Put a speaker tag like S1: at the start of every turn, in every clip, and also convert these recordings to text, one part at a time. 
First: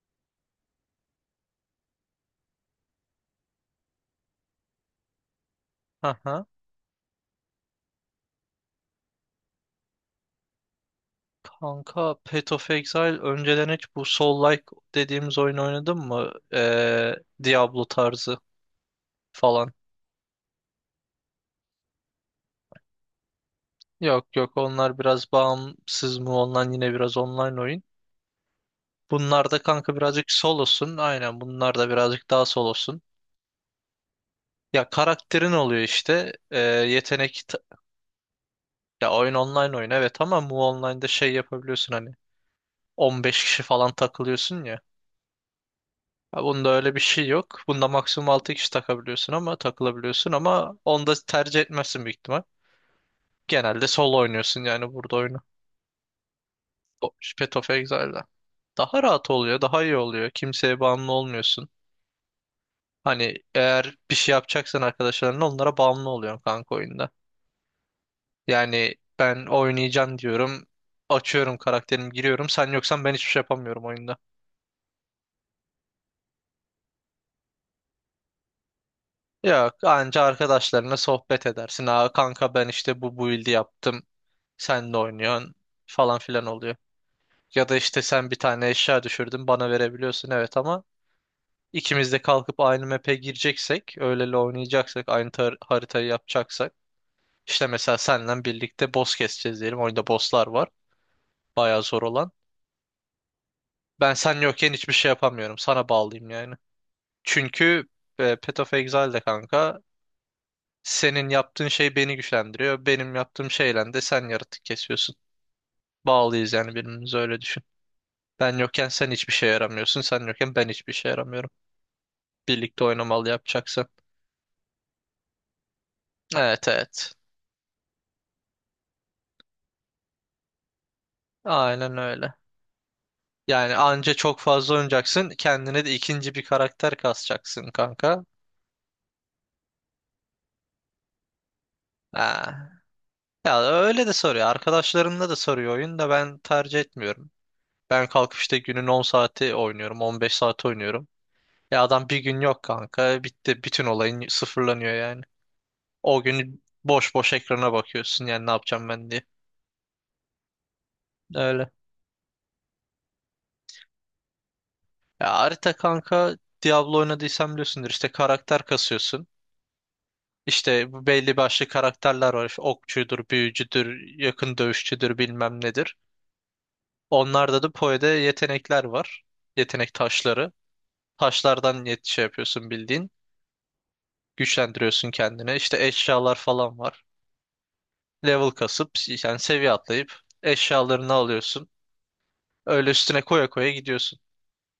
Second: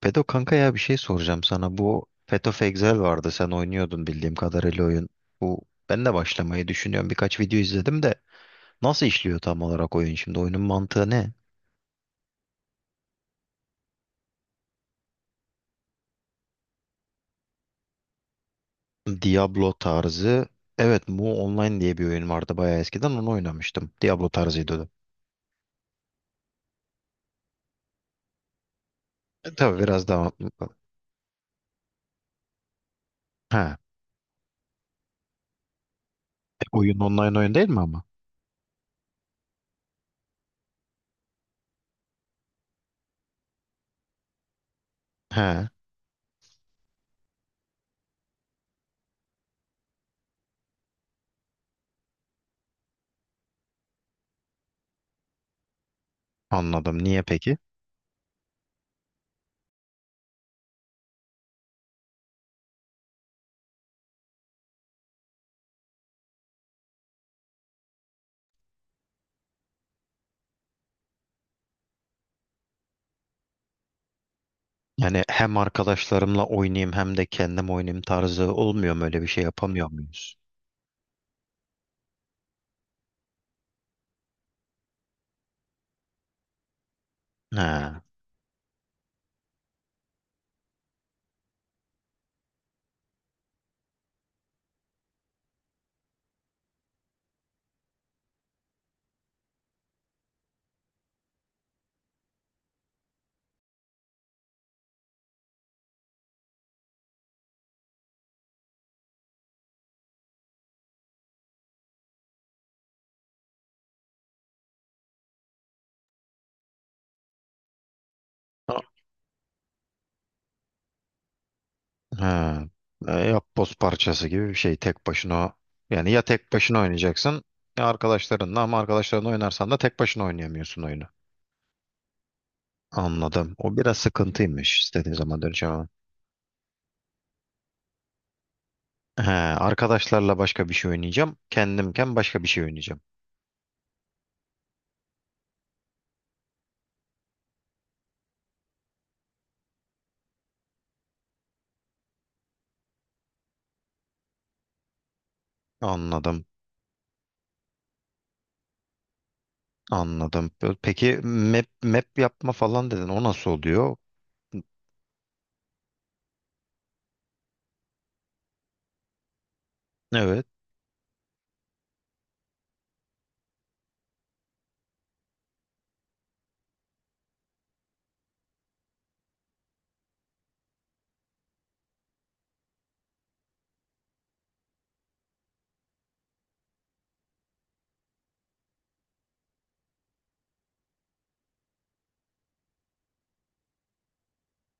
S1: Pedo kanka ya bir şey soracağım sana. Bu Path of Exile vardı. Sen oynuyordun bildiğim kadarıyla oyun. Bu Ben de
S2: Aha.
S1: başlamayı düşünüyorum. Birkaç video izledim de nasıl işliyor tam olarak oyun şimdi? Oyunun mantığı ne?
S2: Kanka Path of Exile önceden hiç bu Soul-like dediğimiz oyun oynadın mı? Diablo tarzı
S1: Diablo
S2: falan.
S1: tarzı. Evet, Mu Online diye bir oyun vardı bayağı eskiden. Onu oynamıştım. Diablo
S2: Yok, yok,
S1: tarzıydı o da.
S2: onlar biraz bağımsız mı ondan yine biraz online oyun. Bunlar da
S1: Tabii
S2: kanka
S1: biraz
S2: birazcık
S1: daha
S2: solosun. Aynen, bunlar da birazcık daha solosun.
S1: Ha,
S2: Ya karakterin oluyor işte. Ee,
S1: oyun online
S2: yetenek
S1: oyun
S2: ta-
S1: değil mi ama?
S2: ya oyun online oyun, evet, ama mu online'da şey yapabiliyorsun hani 15 kişi falan takılıyorsun ya.
S1: He,
S2: Ha, bunda öyle bir şey yok. Bunda maksimum 6 kişi takabiliyorsun ama takılabiliyorsun, ama onu da tercih etmezsin büyük ihtimal. Genelde solo oynuyorsun yani burada oyunu.
S1: anladım.
S2: O-
S1: Niye peki?
S2: Path of Exile'da. Daha rahat oluyor, daha iyi oluyor. Kimseye bağımlı olmuyorsun. Hani eğer bir şey yapacaksan arkadaşlarınla, onlara bağımlı oluyorsun kanka oyunda. Yani ben oynayacağım diyorum. Açıyorum karakterimi, giriyorum. Sen yoksan ben hiçbir şey yapamıyorum oyunda.
S1: Yani hem arkadaşlarımla oynayayım hem de kendim oynayayım tarzı olmuyor mu, öyle bir şey
S2: Yok,
S1: yapamıyor
S2: anca
S1: muyuz?
S2: arkadaşlarına sohbet edersin. Aa kanka, ben işte bu build'i yaptım. Sen de oynuyorsun falan filan oluyor. Ya da
S1: He.
S2: işte sen bir tane eşya düşürdün, bana verebiliyorsun, evet, ama ikimiz de kalkıp aynı map'e gireceksek, öyleli oynayacaksak, haritayı yapacaksak, işte mesela seninle birlikte boss keseceğiz diyelim. Oyunda bosslar var. Bayağı zor olan. Ben sen yokken hiçbir şey yapamıyorum. Sana bağlıyım yani. Çünkü Path of Exile'de kanka, senin yaptığın şey beni güçlendiriyor. Benim yaptığım şeyle de sen yaratık kesiyorsun. Bağlıyız yani birbirimize, öyle düşün. Ben yokken sen hiçbir şeye yaramıyorsun. Sen yokken ben hiçbir şeye yaramıyorum.
S1: Ha,
S2: Birlikte oynamalı
S1: Yapboz
S2: yapacaksın.
S1: parçası gibi bir şey tek başına, yani ya tek
S2: Evet,
S1: başına
S2: evet.
S1: oynayacaksın ya arkadaşlarınla, ama arkadaşlarınla oynarsan da tek başına oynayamıyorsun oyunu.
S2: Aynen öyle.
S1: Anladım. O
S2: Yani
S1: biraz
S2: anca çok fazla
S1: sıkıntıymış. İstediğin
S2: oynayacaksın.
S1: zaman döneceğim
S2: Kendine
S1: ama.
S2: de ikinci bir karakter kasacaksın kanka.
S1: He, arkadaşlarla başka bir şey oynayacağım. Kendimken başka bir
S2: Ha.
S1: şey oynayacağım.
S2: Ya öyle de soruyor. Arkadaşlarımla da soruyor oyun da ben tercih etmiyorum. Ben kalkıp işte günün 10 saati oynuyorum. 15 saat oynuyorum. Ya adam bir gün yok kanka. Bitti. Bütün olayın sıfırlanıyor yani. O
S1: Anladım.
S2: günü boş boş ekrana bakıyorsun yani ne yapacağım ben diye.
S1: Anladım. Peki map,
S2: Öyle.
S1: map yapma falan dedin. O nasıl oluyor?
S2: Ya harita kanka, Diablo oynadıysan biliyorsundur, işte karakter kasıyorsun.
S1: Evet.
S2: İşte bu belli başlı karakterler var. İşte okçudur, büyücüdür, yakın dövüşçüdür, bilmem nedir. Onlarda da Poe'de yetenekler var. Yetenek taşları. Taşlardan şey yapıyorsun bildiğin. Güçlendiriyorsun kendine. İşte eşyalar falan var. Level kasıp, yani seviye atlayıp eşyalarını alıyorsun. Öyle üstüne koya koya gidiyorsun.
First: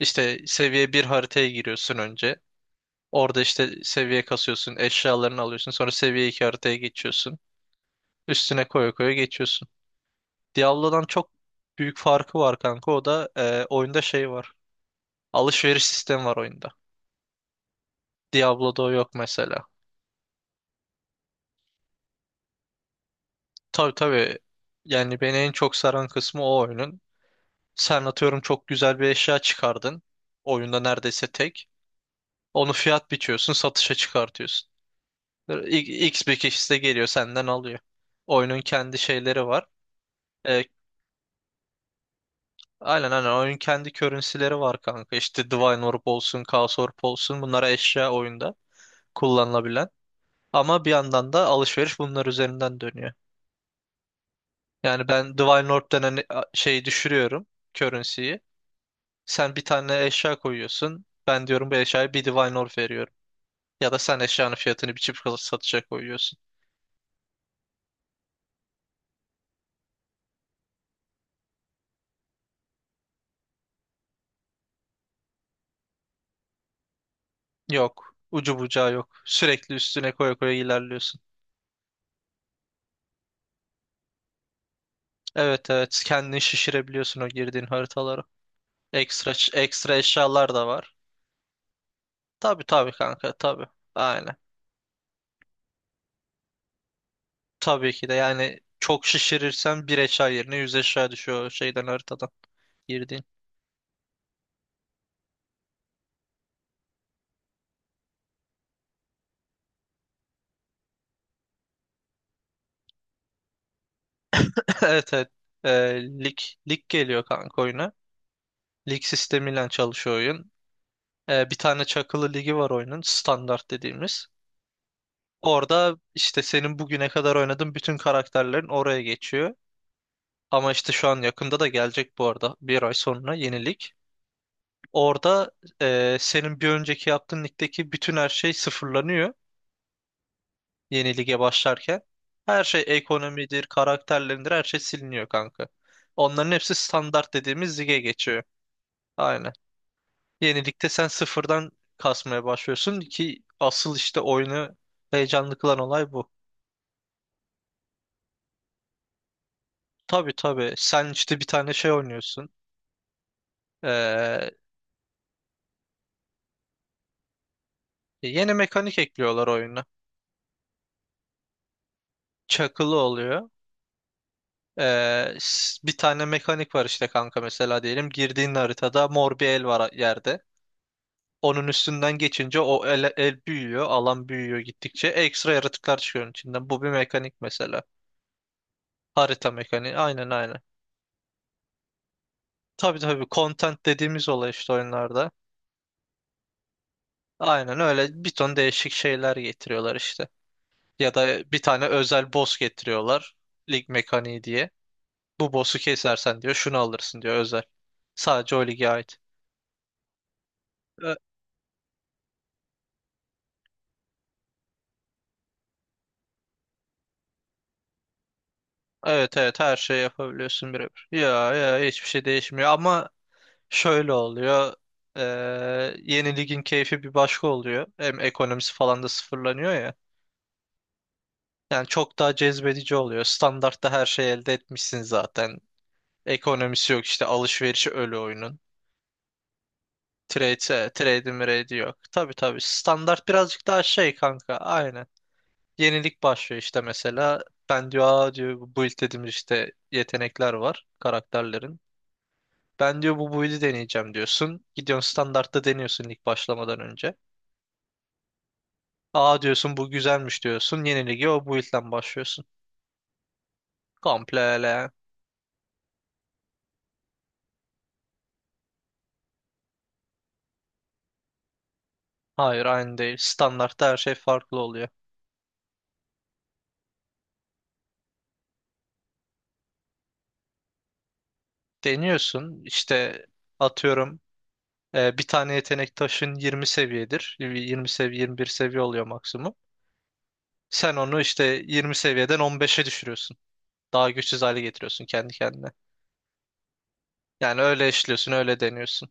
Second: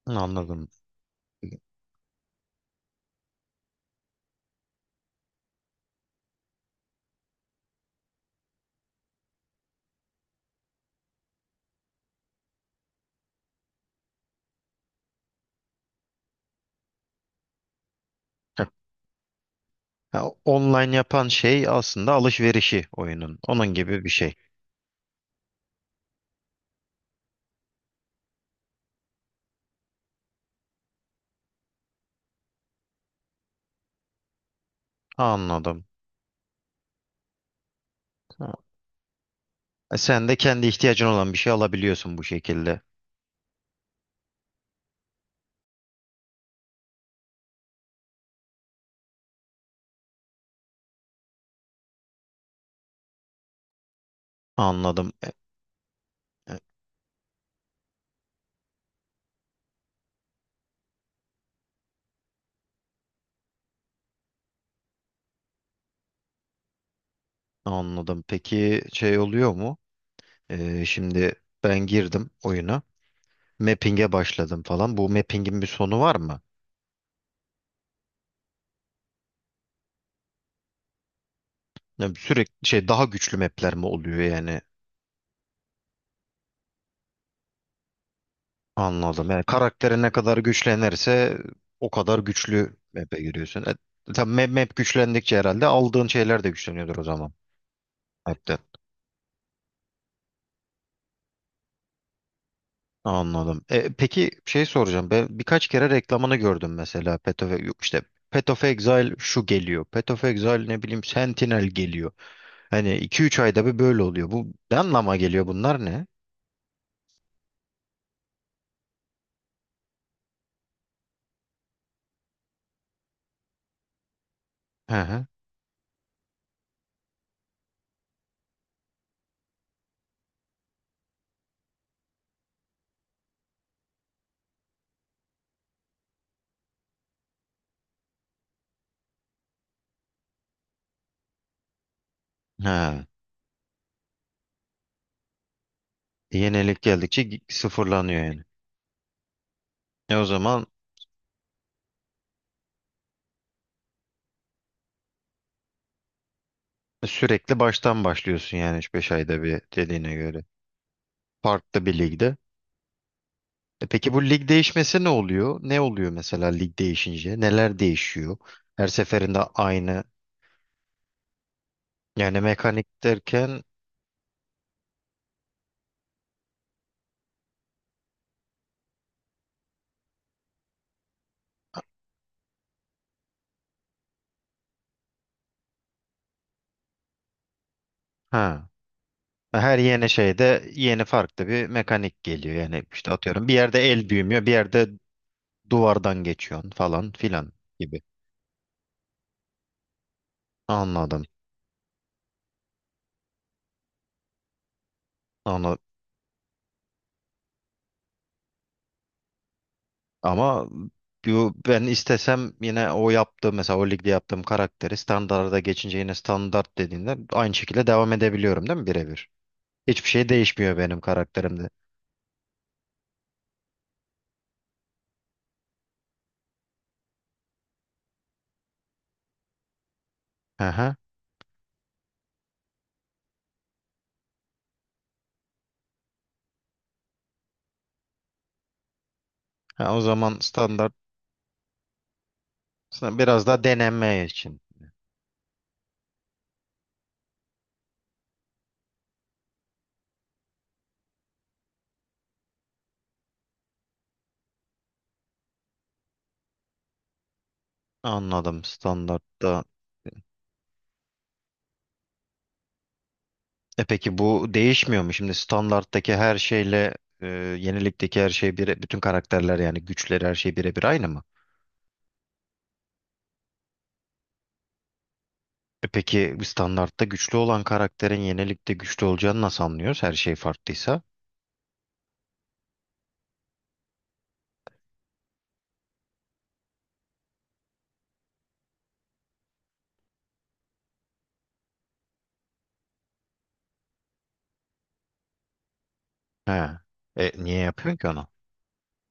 S2: İşte
S1: Anladım.
S2: seviye bir haritaya
S1: Dedi.
S2: giriyorsun önce. Orada işte seviye kasıyorsun, eşyalarını alıyorsun. Sonra seviye 2 haritaya geçiyorsun. Üstüne koya koya geçiyorsun. Diablo'dan çok büyük farkı var kanka. O da oyunda şey var. Alışveriş sistemi var oyunda.
S1: Heh.
S2: Diablo'da o yok mesela.
S1: Ha, online yapan şey aslında alışverişi oyunun. Onun
S2: Tabii,
S1: gibi bir şey.
S2: tabii. Yani beni en çok saran kısmı o oyunun. Sen atıyorum çok güzel bir eşya çıkardın. Oyunda neredeyse tek. Onu fiyat biçiyorsun, satışa çıkartıyorsun.
S1: Anladım.
S2: X bir kişi de geliyor, senden alıyor.
S1: Ha.
S2: Oyunun kendi şeyleri var.
S1: Sen de
S2: E,
S1: kendi ihtiyacın olan bir şey alabiliyorsun bu şekilde.
S2: Aynen, aynen, oyun kendi currency'leri var kanka. İşte Divine Orb olsun, Chaos Orb olsun, bunlara eşya oyunda kullanılabilen. Ama bir yandan da alışveriş bunlar üzerinden dönüyor. Yani
S1: Anladım.
S2: ben Divine Orb denen
S1: E,
S2: şeyi düşürüyorum, currency'yi. Sen bir tane eşya koyuyorsun. Ben diyorum bu eşyaya bir Divine Orb veriyorum. Ya da sen eşyanın fiyatını bir çift kalıp satışa koyuyorsun.
S1: Anladım. Peki şey oluyor mu? Şimdi ben girdim oyuna. Mapping'e başladım falan. Bu mapping'in bir sonu var mı?
S2: Yok. Ucu bucağı yok. Sürekli üstüne koya koya ilerliyorsun.
S1: Yani sürekli şey, daha güçlü map'ler mi oluyor yani?
S2: Evet, evet, kendini şişirebiliyorsun o girdiğin haritalara.
S1: Anladım. Yani
S2: Ekstra, ekstra
S1: karakteri ne kadar
S2: eşyalar da var.
S1: güçlenirse o kadar
S2: Tabii,
S1: güçlü
S2: tabii,
S1: map'e
S2: kanka,
S1: giriyorsun.
S2: tabii.
S1: Tabii
S2: Aynen.
S1: map güçlendikçe herhalde aldığın şeyler de güçleniyordur o zaman.
S2: Tabii ki de,
S1: Map'te.
S2: yani çok şişirirsen bir eşya yerine yüz eşya düşüyor şeyden, haritadan girdiğin.
S1: Anladım. Peki şey soracağım. Ben birkaç kere reklamını gördüm mesela. Path of, yok işte Path of Exile şu geliyor. Path of Exile ne bileyim Sentinel geliyor. Hani iki üç ayda bir böyle oluyor. Bu ne
S2: Evet,
S1: anlama
S2: evet.
S1: geliyor,
S2: Ee,
S1: bunlar ne?
S2: lig, lig geliyor kanka oyuna. Lig sistemiyle çalışıyor oyun. Bir tane çakılı ligi var oyunun, standart dediğimiz.
S1: Hı hı.
S2: Orada işte senin bugüne kadar oynadığın bütün karakterlerin oraya geçiyor. Ama işte şu an yakında da gelecek bu arada. Bir ay sonra yeni lig. Orada senin bir önceki yaptığın ligdeki bütün her şey sıfırlanıyor yeni lige başlarken. Her şey,
S1: Ha.
S2: ekonomidir, karakterlerindir, her şey siliniyor kanka. Onların hepsi
S1: Yenilik geldikçe
S2: standart
S1: gi-
S2: dediğimiz lige
S1: sıfırlanıyor yani.
S2: geçiyor. Aynen.
S1: E o zaman
S2: Yeni ligde sen sıfırdan kasmaya başlıyorsun ki asıl işte oyunu heyecanlı kılan olay bu.
S1: sürekli baştan başlıyorsun yani üç beş ayda bir dediğine
S2: Tabii,
S1: göre.
S2: tabii. Sen işte bir tane
S1: Farklı
S2: şey
S1: bir ligde.
S2: oynuyorsun.
S1: E peki bu lig
S2: Ee,
S1: değişmesi ne oluyor? Ne oluyor mesela lig değişince? Neler değişiyor?
S2: yeni
S1: Her
S2: mekanik
S1: seferinde
S2: ekliyorlar oyuna.
S1: aynı, yani mekanik
S2: Çakılı oluyor.
S1: derken,
S2: Bir tane mekanik var işte kanka, mesela diyelim. Girdiğin haritada mor bir el var yerde. Onun üstünden geçince o el, el büyüyor, alan büyüyor gittikçe. Ekstra yaratıklar çıkıyor onun içinden. Bu bir mekanik mesela.
S1: ha
S2: Harita
S1: her
S2: mekaniği.
S1: yeni
S2: Aynen, aynen.
S1: şeyde yeni farklı bir mekanik geliyor. Yani
S2: Tabii,
S1: işte
S2: tabii,
S1: atıyorum bir yerde
S2: content
S1: el
S2: dediğimiz
S1: büyümüyor,
S2: olay
S1: bir
S2: işte
S1: yerde
S2: oyunlarda.
S1: duvardan geçiyorsun falan filan
S2: Aynen
S1: gibi.
S2: öyle, bir ton değişik şeyler getiriyorlar işte. Ya
S1: Anladım.
S2: da bir tane özel boss getiriyorlar. Lig mekaniği diye. Bu
S1: Anladım.
S2: boss'u kesersen diyor şunu alırsın diyor, özel. Sadece o lige ait.
S1: Ama
S2: E,
S1: bu- ben istesem yine o yaptığım mesela o ligde yaptığım karakteri standarda geçince yine standart dediğinde aynı şekilde devam edebiliyorum değil mi birebir?
S2: Evet, evet, her şeyi
S1: Hiçbir şey
S2: yapabiliyorsun
S1: değişmiyor benim
S2: birebir. Ya
S1: karakterimde.
S2: ya hiçbir şey değişmiyor ama şöyle oluyor. Ee, Yeni ligin keyfi bir başka oluyor. Hem ekonomisi falan da sıfırlanıyor ya.
S1: Hı.
S2: Yani çok daha cezbedici oluyor. Standartta her şeyi elde etmişsin zaten. Ekonomisi yok, işte alışverişi ölü oyunun.
S1: Ha, o zaman
S2: Trade,
S1: standart
S2: trade mrade yok. Tabii, tabii, standart
S1: biraz daha
S2: birazcık daha şey
S1: deneme
S2: kanka,
S1: için.
S2: aynen. Yenilik başlıyor işte mesela. Ben diyor, aa diyor, bu build dediğimiz işte yetenekler var karakterlerin. Ben diyor bu build'i deneyeceğim diyorsun. Gidiyorsun standartta deniyorsun lig başlamadan önce.
S1: Anladım,
S2: Aa
S1: standartta.
S2: diyorsun bu güzelmiş diyorsun. Yeni ligi o build'den başlıyorsun.
S1: E peki bu
S2: Komple.
S1: değişmiyor mu? Şimdi standarttaki her şeyle yenilikteki her şey bire, bütün karakterler yani güçleri her şey birebir aynı mı?
S2: Hayır, aynı değil. Standartta her şey farklı oluyor.
S1: E peki standartta güçlü olan karakterin yenilikte güçlü olacağını nasıl anlıyoruz? Her şey farklıysa.
S2: Deniyorsun işte, atıyorum bir tane yetenek taşın 20 seviyedir. 20 seviye 21 seviye oluyor maksimum. Sen onu işte 20 seviyeden 15'e düşürüyorsun. Daha güçsüz hale getiriyorsun kendi kendine.
S1: He. E niye
S2: Yani öyle
S1: yapıyorsun ki onu?
S2: işliyorsun, öyle deniyorsun.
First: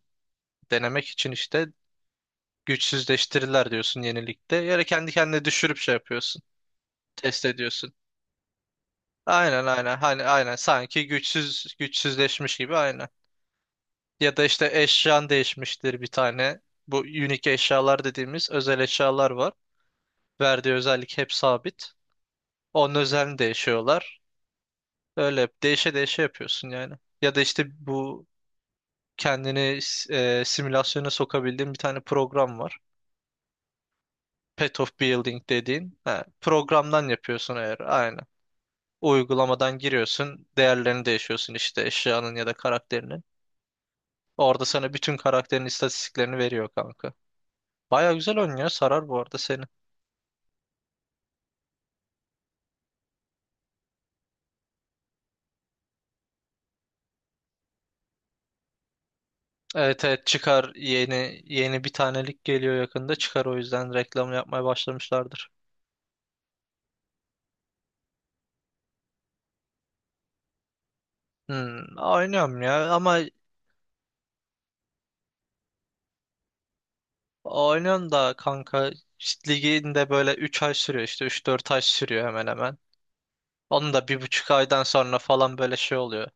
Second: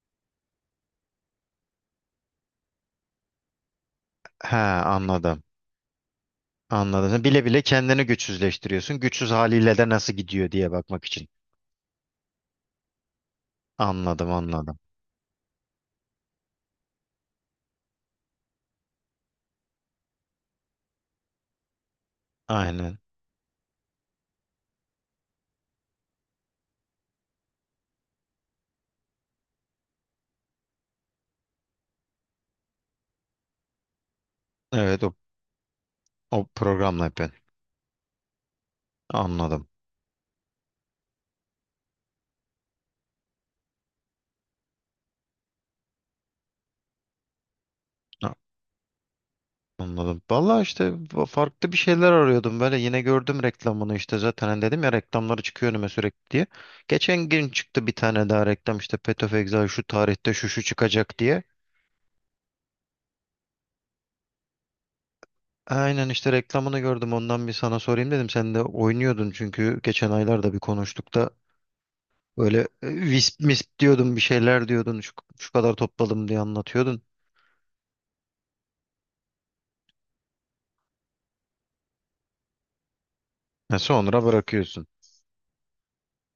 S2: Denemek için işte, güçsüzleştirirler diyorsun
S1: He,
S2: yenilikte. Yani kendi
S1: anladım.
S2: kendine düşürüp şey yapıyorsun.
S1: Anladım. Sen
S2: Test
S1: bile bile
S2: ediyorsun.
S1: kendini güçsüzleştiriyorsun. Güçsüz
S2: Aynen,
S1: haliyle de
S2: aynen,
S1: nasıl
S2: hani,
S1: gidiyor
S2: aynen
S1: diye bakmak
S2: sanki
S1: için.
S2: güçsüzleşmiş gibi, aynen.
S1: Anladım,
S2: Ya da işte
S1: anladım.
S2: eşyan değişmiştir bir tane. Bu unique eşyalar dediğimiz özel eşyalar var. Verdiği özellik hep sabit. Onun
S1: Aynen.
S2: özelliğini değişiyorlar. Öyle hep değişe değişe yapıyorsun yani. Ya da işte bu kendini simülasyona sokabildiğin bir tane program var. Path of
S1: Evet o,
S2: Building dediğin. Ha,
S1: O programla
S2: programdan
S1: yapıyorsun.
S2: yapıyorsun eğer, aynen.
S1: Anladım.
S2: Uygulamadan giriyorsun. Değerlerini değişiyorsun işte, eşyanın ya da karakterinin. Orada sana bütün karakterin istatistiklerini veriyor kanka. Baya güzel oynuyor. Sarar bu arada seni.
S1: Anladım. Vallahi işte fa- farklı bir şeyler arıyordum, böyle yine gördüm reklamını işte, zaten hani dedim ya reklamları çıkıyor önüme sürekli diye. Geçen gün çıktı bir tane daha reklam işte, Path of Exile şu
S2: Evet, evet,
S1: tarihte şu şu
S2: çıkar.
S1: çıkacak
S2: Yeni
S1: diye.
S2: yeni bir tanelik geliyor yakında. Çıkar, o yüzden reklam yapmaya başlamışlardır.
S1: Aynen işte reklamını gördüm, ondan bir sana sorayım dedim, sen de oynuyordun çünkü geçen aylarda bir konuştuk da
S2: Hmm, oynuyorum
S1: böyle,
S2: ya ama
S1: wisp misp diyordun bir şeyler diyordun, şu kadar topladım diye anlatıyordun.
S2: oynuyorum da kanka, işte ligin böyle 3 ay sürüyor, işte 3-4 ay sürüyor hemen hemen.
S1: Ha,
S2: Onun da bir
S1: sonra
S2: buçuk aydan
S1: bırakıyorsun.
S2: sonra falan böyle şey oluyor.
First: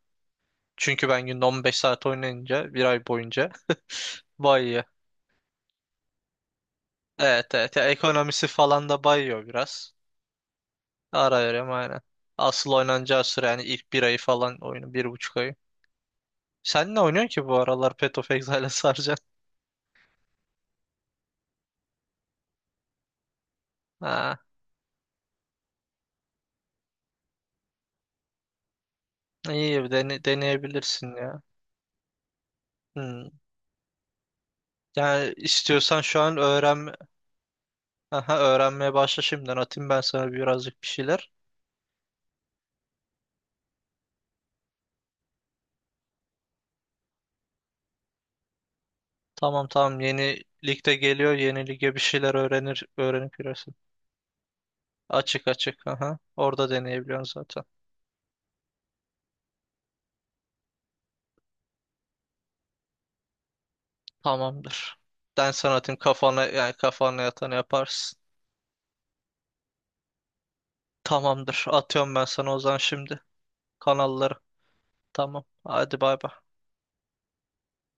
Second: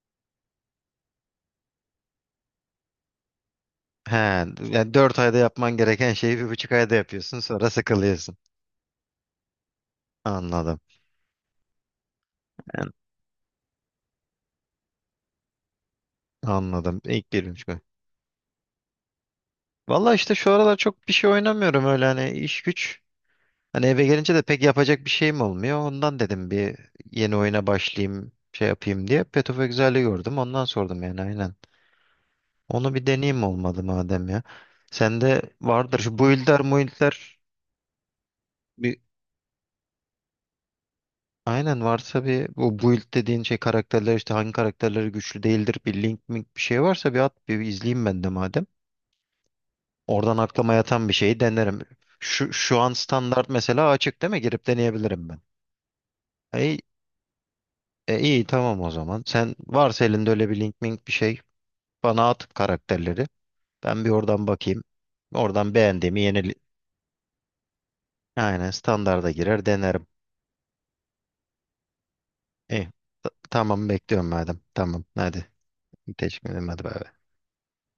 S2: Çünkü ben günde 15 saat oynayınca bir ay boyunca
S1: He,
S2: bayıyor.
S1: yani 4 ayda yapman gereken şeyi bir buçuk ayda yapıyorsun,
S2: Evet,
S1: sonra
S2: evet, ya
S1: sıkılıyorsun.
S2: ekonomisi falan da bayıyor biraz.
S1: Anladım.
S2: Ara verem aynen. Asıl oynanacağı süre yani ilk bir ayı falan oyunu. Bir buçuk ayı. Sen ne
S1: Anladım.
S2: oynuyorsun
S1: İlk
S2: ki bu
S1: birinci koy.
S2: aralar Path of Exile'e saracaksın?
S1: Valla işte şu aralar çok bir şey oynamıyorum öyle, hani iş güç. Hani eve gelince
S2: Ha,
S1: de pek yapacak bir şeyim olmuyor. Ondan dedim bir yeni oyuna başlayayım şey yapayım diye. Path of
S2: iyi bir
S1: Exile'i gördüm. Ondan sordum
S2: deneyebilirsin
S1: yani,
S2: ya.
S1: aynen. Onu bir
S2: Hmm.
S1: deneyeyim olmadı madem ya.
S2: Yani
S1: Sende vardır
S2: istiyorsan
S1: şu
S2: şu an
S1: build'ler
S2: öğren.
S1: muild'ler,
S2: Aha, öğrenmeye
S1: bir
S2: başla şimdiden. Atayım ben sana birazcık bir şeyler.
S1: aynen varsa bir bu build dediğin şey karakterler işte hangi karakterleri güçlü değildir, bir link mink bir şey varsa bir at bir izleyeyim ben de madem.
S2: Tamam, tamam,
S1: Oradan
S2: yeni
S1: aklıma
S2: ligde
S1: yatan bir
S2: geliyor.
S1: şeyi
S2: Yeni
S1: denerim.
S2: lige bir şeyler
S1: Şu an
S2: öğrenip
S1: standart
S2: giresin.
S1: mesela açık değil mi? Girip deneyebilirim ben.
S2: Açık, açık. Aha. Orada
S1: E,
S2: deneyebiliyorsun zaten.
S1: iyi tamam o zaman. Sen varsa elinde öyle bir link mink bir şey bana at karakterleri. Ben bir oradan bakayım.
S2: Tamamdır. Ben
S1: Oradan
S2: sana atayım,
S1: beğendiğimi
S2: kafana
S1: yeni,
S2: yani, kafana yatanı yaparsın.
S1: aynen standarda girer denerim.
S2: Tamamdır. Atıyorum ben sana o zaman
S1: İyi.
S2: şimdi
S1: T- tamam bekliyorum
S2: kanalları.
S1: madem. Tamam
S2: Tamam.
S1: hadi.
S2: Hadi bay bay.
S1: Teşekkür ederim, hadi bay bay.